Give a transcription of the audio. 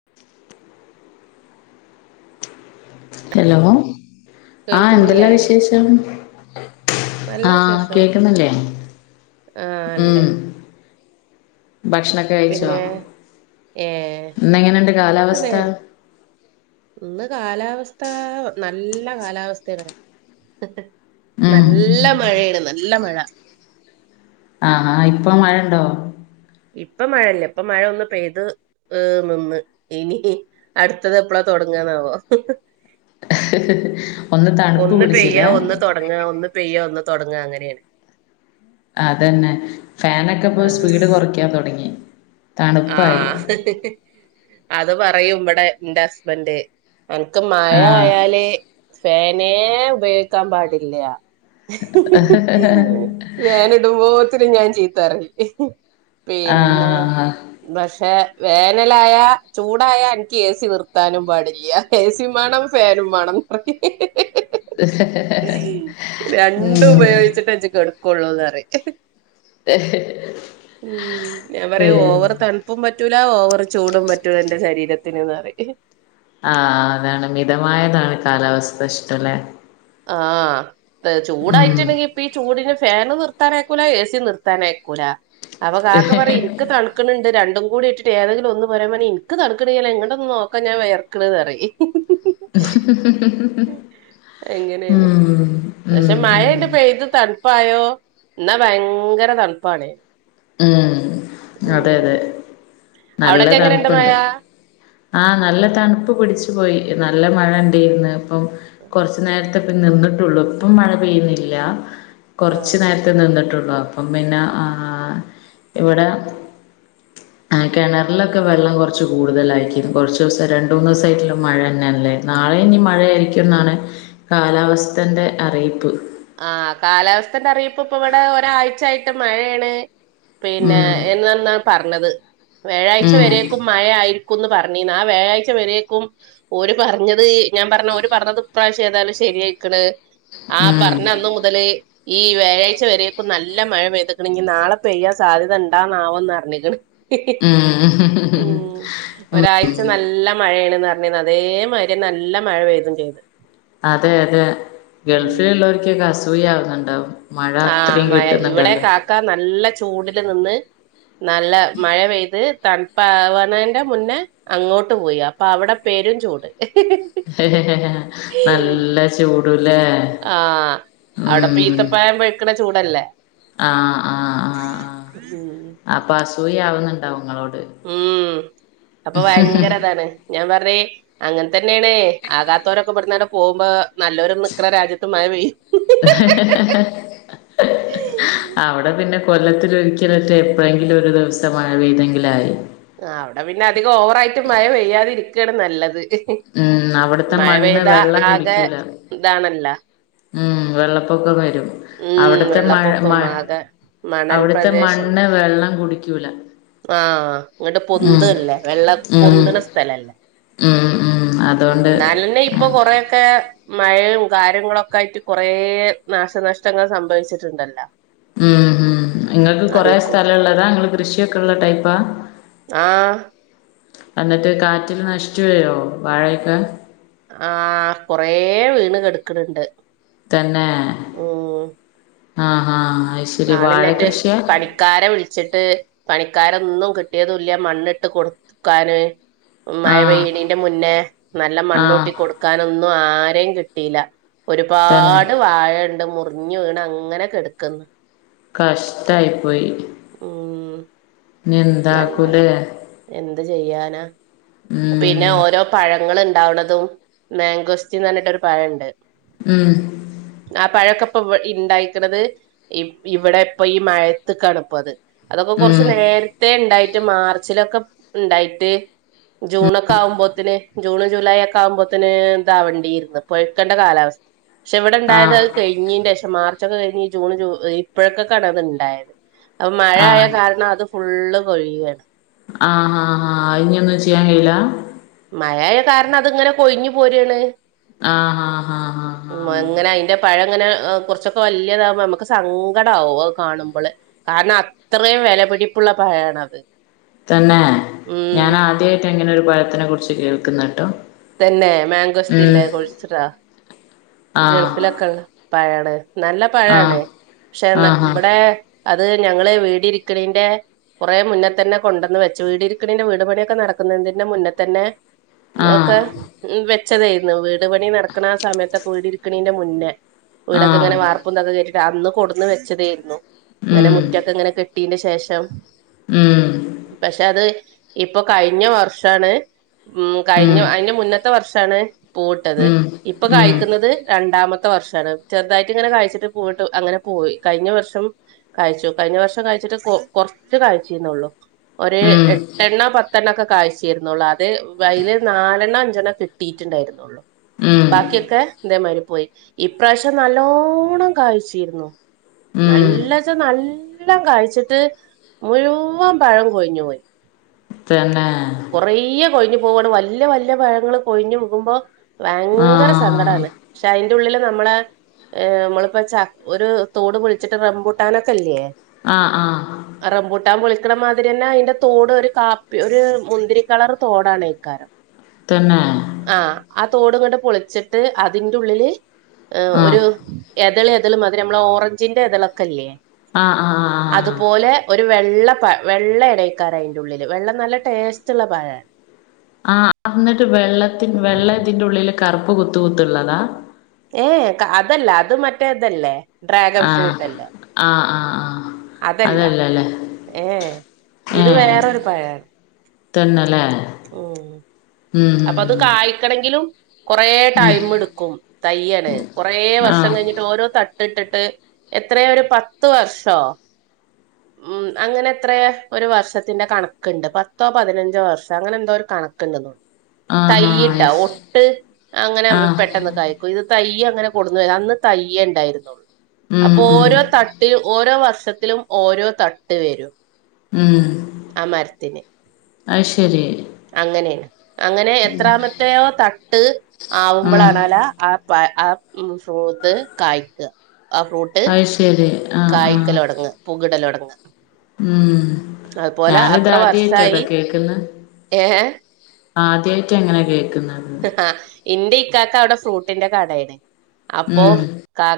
[inaudible] Hello ആഹ് എന്തെല്ലാ കേൾക്കുന്നില്ലേ വിശേഷം നല്ല ആഹ് വിശേഷം കേക്കുന്നുണ്ടേ ആ ഉം ഉണ്ട് ഭക്ഷണൊക്കെ കഴിച്ചോ പിന്നെ ഏ ഇന്ന് എങ്ങനെയുണ്ട് കാലാവസ്ഥ പിന്നെ ഇന്ന് കാലാവസ്ഥ നല്ല കാലാവസ്ഥയാണ് ഉം നല്ല മഴയാണ് നല്ല മഴ ആഹ് ആഹ് ഇപ്പൊ മഴ ഉണ്ടോ ഇപ്പൊ മഴയില്ല ഇപ്പ മഴ ഒന്ന് പെയ്ത് ഏഹ് ഒന്ന് ഇനി അടുത്തത് എപ്പളാ തുടങ്ങാനാവോ [unintelligible] ഒന്ന് തണുപ്പ് പിടിച്ചില്ലേ തൊടങ്ങ ഒന്ന് പെയ്യ ഒന്ന് തൊടങ്ങ അങ്ങനേണ് അതന്നെ ഫാനൊക്കെ ഇപ്പോ സ്പീഡ് കൊറയ്ക്കാൻ തൊടങ്ങി തണുപ്പായി [unintelligible] അത് പറയും ഇവിടെ എന്റെ ഹസ്ബൻഡ് എനക്ക് മഴ ആ ആയാല് ഫാനേ ഉപയോഗിക്കാൻ പാടില്ല [unintelligible] ഫാനിടുമ്പോ ഒത്തിരി ഞാൻ ചീത്താ പറയും ആ പിന്ന പക്ഷെ വേനലായാ ചൂടായാ എനിക്ക് എ സി നിർത്താനും പാടില്ല എ സിയും വേണം ഫാനും വേണം [unintelligible] രണ്ടും ഉപയോഗിച്ചിട്ടെ ഇജ്ജ് കെടക്കുള്ളൂന്ന് പറയും ഉം ഞാൻ പി പറയും ഓവർ തണുപ്പും പറ്റൂല ഓവർ ചൂടും പറ്റൂല എന്റെ ശരീരത്തിന്ന് ന്ന് പറയും ആഹ് അതാണ് മിതമായതാണ് കാലാവസ്ഥ ഇഷ്ടല്ലെ ആഹ് ഉം ചൂടായിട്ടുണ്ടെങ്കി ഇപ്പ ഈ ചൂടിന് ഫൻ നിർ നിർത്താന അയക്കൂല ഏസി നിർത്താന യക്കൂല അപകാക്ക പറ ഇക്ക തണക്ക്ണ്ട്രണ്ടും കൂടി ഇട്ടിട്ട് ഏതെങ്കിലും ഒന്ന് പോര എനിക്ക് തണുക്കണ്യാ ങ്ങട്ടൊന്ന് നോക്കാ ഞാ വിയർക്കണ പറ [unintelligible] എങ്ങനെയാണ് ഉം ഉം പക്ഷെ ഉം മഴണ്ട് പെയ്ത് ത പ്പായോ എന്നാ ഭയങ്കര തണപ്പാണ് ഉം അതെ അതെ നല്ല അവിടൊക്കെ എങ്ങനെയുണ്ട് മഴ തണുപ്പുണ്ട് ആഹ് നല്ല തണുപ്പ് പിടിച്ചു പോയി നല്ല മഴ ഉന്ഡർന്ന് അപ്പം കുറച്ചു നേരത്തെ പം നിന്നിട്ടുള്ള ഇപ്പം മഴ പെയ്യുന്നില്ല കുറച്ച ആഹ് നേര ത് നിന്നിട്ടുള്ളൂ അപ്പം പിന്നെ ഇവിടെ കിണറിലൊക്കെ വെള്ളം കുറച്ച് കൂടുതലായിരിക്കരുന്നു കുറച്ച് ദിവസം രണ്ട് മൂന്ന് ദിവസമായിട്ടുള്ള മഴ തന്നെയല്ലേ നാളെ ഇനി മഴയായിരിക്കും ന്നാണ് കാലാവസ്ഥന്റെ അറിയിപ്പ് ആഹ് കാലാവസ്ഥന്റെ അറിയിപ്പ ഇപ്പ ഇവിടെ ഒരാഴ്ചായിട്ട് മഴയാണ് പിന്നെ ഉം എന്നാണ് പറഞ്ഞത് വ്യാഴാഴ്ച ഉം വരേക്കും മഴ ആയിരിക്കുംന്ന് പറഞ്ഞിന്ന ആഹ് വ്യാഴാഴ്ച വരേക്കും ഓര് പറഞ്ഞത് ഞാൻ പറഞ്ഞര് പറഞ്ഞത് ഇപ്രാവശ്യം ഏതാലും ശരിയയിക്കണ് ഉം മുതൽ ഈ വ്യാഴാഴ്ച വരെപ്പൊ നല്ല മഴ പെയ്തിക്കണെ നാളെ പെയ്യാൻ സാധ്യത ഉണ്ടാവന്നാവറിഞ്ഞിക്കണ [unintelligible] ഉം ഉം ഒരാഴ്ച നല്ല മഴയണന്ന് പറഞീനി അതേമാതിരി നല്ല മഴ പെയ്യും ചെയ്ത് അതെ അതെ ഉം ഗൾഫിലുള്ളവർക്കൊക്കെ അസൂയാവുന്നുണ്ടാവും മഴ അത്രയും കിട്ടുന്നുല്ലല്ലോ ക്ക നല്ല ചൂടില് നിന്ന് നല്ല മഴ പെയ്ത് തണുപാവാണെന്റെ മുന്നേ അങ്ങോട്ട് പോയി അപ്പൊ അവിടെ പെരും ചൂട് [unintelligible] നല്ല ചൂടുല്ലേ ആഹ് അവിടെപ്പ ഉം ഈത്തപ്പയം പഴക്കണ ചൂടല്ലേ ആഹ് ആഹ് ആഹ് ആഹ് [unintelligible] ഉം അപ്പൊ അസൂയയാവുന്നുണ്ടാവും ങ്ങളോട് ഉം അപ്പൊ ഭയങ്കരതാണ് ഞാൻ പറഞ്ഞ അങ്ങനെതന്നെയണേ ആകാത്തവരൊക്കെ ഇവിടുന്നങ്ങട് പോകുമ്പോ നല്ലൊരു നിക്കുന്ന രാജ്യത്ത് മഴ പെയ്യും [unintelligible] അവിടെ പിന്നെ കൊല്ലത്തിലൊരിക്കലറ്റെ എപ്പഴെങ്കിലും ഒരു ദിവസം മഴപൈ ത തെങ്കിലയി ആ അവിടെ പിന്നെ അധികം ഓവറായിട്ട് മഴ പെയ്യാതിരിക്കണ് നല്ലത് ഉം അവിടുത്തെ മഴ മണ്ണ് പെയ്താ വെള്ളം ആകെ കുടിക്കൂല ഇതാണല്ല ഉം വെള്ളപ്പൊക്കവരും ഉം അവിടുത്തെ മഴ വെള്ളപ്പൊക്കം മ ആകെ മണൽ അവിടുത്തെ പ്രദേശല്ലേ മണ്ണ് വെള്ളം കുടിക്കൂല ആഹ് ഇങ്ങട്ട് ഉം പൊന്തല്ലേ വെള്ള ഉം പൊന്തണ സ്ഥലല്ലേ ഉം ഉം. ഉം അതോണ്ട് ന്നാലന്നെഇ ഇപ്പൊ കൊറൊക്കെ മഴയും കാര്യങ്ങളൊക്കെ ആയിട്ട് കുറ നാശനഷ്ട ഷ്ടങ്ങൾ സംഭവിച്ചിട്ടുണ്ടല്ലോ ഉംഉം ങ്ങൾക്ക് അതീ കൊറെ കൂടി സ്ഥല ഉള്ളതാ നിങ്ങൾ കൃഷിയൊക്കെള്ള ടൈപ്പാ ആഹ് എന്നിട്ട് കാറ്റിൽ നഷിച്ച് വീഴോ വാഴയൊക്കെ. ആഹ് കൊറേ വീണ് കെട്ക്ക്ണണ്ട്. തന്നെ ആഹ് ആഹ് അയ് ശരി വാഴ ആളില്ലായിട്ട് കൃഷിയാ. പണിക്കാരെ വിളിച്ചിട്ട് പണിക്കാരൊന്നും കിട്ടിയതുല്ല മണ്ണിട്ട് കൊടുക്കാന്. ആഹ് മഴപെഴിണീന്റെ മുന്നേ നല്ല മണ്ണൂട്ടി ആഹ് കൊടുക്കാനൊന്നും ആരെയും കിട്ടിയില്ല. തന്നെ ഒരുപാട് വാഴണ്ട് മുറിഞ്ഞു വീണ് അങ്ങനെകെടക്ക്ന്ന്. കഷ്ടായി പോയി. ഉം. നല്ല എന്താക്കുലേ. എന്ത് ചെയ്യാനാ. പിന്നെ ഉം ഓരോ പഴങ്ങൾ ഇണ്ടാവ്ണതും മാങ്കോസ്റ്റിൻ പറഞ്ഞിട്ടൊരു പഴണ്ട്. ഉം. ആഹ് പഴക്കപ്പം ഇവിടെ ഇണ്ടായിക്കണത്. ഇ ഇവിടെ ഇപ്പൊ ഈ മഴത്ത്ക്കാണ് ഇപ്പ അത്. അതൊക്കെ ഉം കുറച്ച് നേരത്തെ ഇണ്ടായിട്ട് മാർച്ചിലൊക്കെ ഇണ്ടായിട്ട് ജൂണൊക്കെ ആകുമ്പോത്തിന്. ജൂണ് ജൂലൈ ഒക്കെ ആകുമ്പോത്തിന് ദാവണ്ടീർന്ന് പഴ്കെണ്ട കാലാവസ്ഥ പക്ഷെ ഇവിടെ ഇണ്ടായത് ആഹ് അയ് കഴിഞ്ഞീന്റെ ശേഷം മാർച്ചൊക്കെ കഴിഞ്ഞ് ജൂൺ ജൂ ഇപ്പോഴക്കൊക്കാണ് അത് ഇണ്ടായത്. അപ്പൊ മഴ ആയ ആഹ് കാരണം അത് ഫുള്ള് കൊഴിയാണ്. ആഹ് ആഹ് ആഹ് അയ്ഇനി ഒന്നും ചെയ്യാൻ കഴിയില. മഴായ കാരണം അത് ങ്ങനെ കൊഴിഞ്ഞു പോരാണ്. ആഹ് ഹാ ആഹ ഹ ഉം എങ്ങനെ അയിന്റെ പഴംങ്ങനെ കുറച്ചൊക്കെ വലിയതാകുമ്പോ നമുക്ക് സങ്കടവും അത് കാണുമ്പോള് കാരണം അത്രയും വിലപിടിപ്പുള്ള പഴണത് തന്നെ ഞാൻ ആദ്യായിട്ട ഇങ്ങനെ ഒരു പഴത്തിനെ കുറിച്ച് കേൾക്കുന്നെട്ടോ. തന്നെ മാങ്കോസ്ത്തിന്റെ [unintelligible] ആ ഗൾഫിലൊക്കെള്ള പഴാണ് നല്ല ആ പഴാണ് പക്ഷെ ആഹാ ഇവിടെ. അത് ഞങ്ങള് വീട് ഇരിക്കണേന്റെ കുറേ മുന്നെ തന്നെ കൊണ്ടന്ന് വെച്ചു വീടി ഇരിക്കണിന്റെ വീട്പണിയൊക്കെ നടക്കുന്നതിന്റെ മുന്നെ തന്നെ ആ ഒക്കെ ഉം വെച്ചതെർന്ന് വീട്പണി നടക്കണ ആ ഹ് സമയത്തൊക്കെ വീട് ഇരിക്കണീന്റെ മുന്നേ. ആ ആ വീടൊക്കെ ഇങ്ങനെ വർപ്പുംഇതൊക്കെ കഴിഞ്ഞിട്ട് അന്ന് കൊട്ന്ന് വെച്ചെതെർന്നു ങ്ങനെ ഉം മുറ്റൊക്കെ ഇങ്ങനെ കെ കുട്ടീന്റെ ശേഷം ഉം പക്ഷെ അത് ഇപ്പൊ കഴിഞ്ഞ വർഷാണ് ഉം കഴിഞ്ഞ അതിന്റെ മുന്ന മുന്നത്തെ വർഷാണ് പൂവ്ട്ടത് ഉം ഇപ്പൊ കായ് ഉം കിട്ടുന്നത് രണ്ടാമത്തെ വർഷാണ് ചെറുതായിട്ട് ഇങ്ങനെ കഴ്ച്ചിട്ട് പൂവ്ട്ട് അങ്ങനെ പോയി കഴിഞ്ഞ വർഷം കായ്ച്ചു കഴിഞ്ഞ വർഷം കായ്ച്ചിട്ട് കൊ കൊറച്ച് കായ്ച്ചിന്നൊള്ളു. ഒരു ഉം എട്ടെണ്ണ പത്തെണ്ണം ഒക്കെ കായ്ച്ചിരുന്നൊള്ളൂ അത് അയില് നാലെണ്ണ അഞ്ചെണ്ണ കി കിട്ടീട്ട്ണ്ടായിരുന്നുള്ളു ഉം ബാക്കിയൊക്കെ. ഇതേമാതിരി പോയി ഇപ്രാവശ്യം നല്ലോണം കാഴ്ചിരുന്നു. ഉം നല്ലച്ച നല്ലം കായ്ച്ചിട്ട് മുഴുവൻ പഴം കൊഴിഞ്ഞു പോയി. തന്നെ. കൊറേ കൊഴിഞ്ഞ് പോവാണ് വല്ല്യ വല്ല്യ പഴങ്ങള് കൊഴിഞ്ഞ് വികുമ്പോ ആ ഭയങ്കര സങ്കടാണ് പക്ഷെ അയിന്റെ ഉള്ളില് നമ്മളെ ഏ മ്മളിപ്പോ ച ഒരു തോട് പൊളിച്ചിട്ട് റമ്പൂട്ടാനൊക്കെല്ലേ ആഹ് ആഹ് റമ്പൂട്ടാൻ പൊളിക്കണ മാതിരിന്നെ അതിന്റെ തോട് ഒരു കാപ്പി ഒരു മുന്തിരി കളർ തോടാണെക്കാരം. തന്നെ. ആഹ് ആഹ് തോട്ങ്ങണ്ട് പൊളിച്ചിട്ട് അതിന്റെ ഉള്ളില് എ ആ ഒരു എതൾ എതൾ മാതിരി നമ്മളെ ഓറഞ്ചിന്റെ ഇതളൊക്കെല്ലേ ആഹ് ആഹ് ആഹ് അതുപോലെ ഒരു വെള്ള വെള്ളെണെകാരം അയിൻ്റെ ഉള്ളില് വെള്ളം നല്ല ടേസ് [unintelligible] റ്റുള്ള പഴാണ്. ആഹ് അന്നിട്ട് വെള്ളത്തി വെള്ള ഇതിന്റുള്ളില് കറുപ്പ് കുത്ത് കുത്തുള്ളതാ? ഏഹ് അതല്ല അത് മറ്റേതല്ലേ ഡ്രാഗൺ ഫ്രൂട്ട് അല്ലേ? ആഹ് ആഹ് ആഹ്. അതല്ല ഏഹ് ഇത് വേറൊരു പഴാണ്. തന്നല്ലെ? ഉം അപ്പൊ അത് കായ്ക്കണങ്കിലും കൊറേ ഉം ഉം ടൈം എടുക്കും തയ്യണ് കൊറേ വർഷം ആഹ് കയ്ഞ്ഞിട്ട് ഓരോ തട്ട് ഇട്ടിട്ട്. എത്രയ ഒരു പത്ത് വർഷോ? ഉം അങ്ങനെ എത്രയ ഒരു വർഷത്തിന്റെ കണക്ക്ണ്ട് പത്തോ പതിനഞ്ചോ വർഷ അങ്ങനെ എന്തോ ഒരു കണ [unintelligible] ആഹാ തയ്യിട്ടാ അയ്ശ് ഒട്ട് അങ്ങനെ ആഹ് പെട്ടെന്ന് കായ്ക്കും ഇത് തയ്യങ്ങനെ കൊടുന്ന് വ അന്ന് തയ്യേണ്ടായിരുന്നുള്ളു. ഉം അപ്പൊ ഉം ഓരോ തട്ടിൽ ഓരോ വർഷത്തിലും ഓരോ തട്ട് വരും. ഉം. ആ മരത്തിന് അയ്‌ശെരി. അങ്ങനെയണ് അങ്ങനെ എത്രാമത്തെയോ തട്ട് ഉം ആവുമ്പോളാണാലാ ആ പ ആ ഉം ഫ്രൂത്ത് കായ്ക്കുക. ആ ഫ്രൂട്ട് അയ്ശരി ആഹ് കായ്ക്കലൊടങ്ങ് പുകിടലൊടങ്ങ്. മ്ഉം അത്ര ഞാനിതാദ്യേട്ടോ വർഷായി കേക്കന്നെ. ഏ ആദ്യയായിട്ട ഇങ്ങനെ കേക്ക്ന്നത്. ആഹ് ഇന്റെ ഇക്കാക്ക അവിടെ ഫ്രൂട്ടിന്റെ കടയാണ് അപ്പൊ. ഉം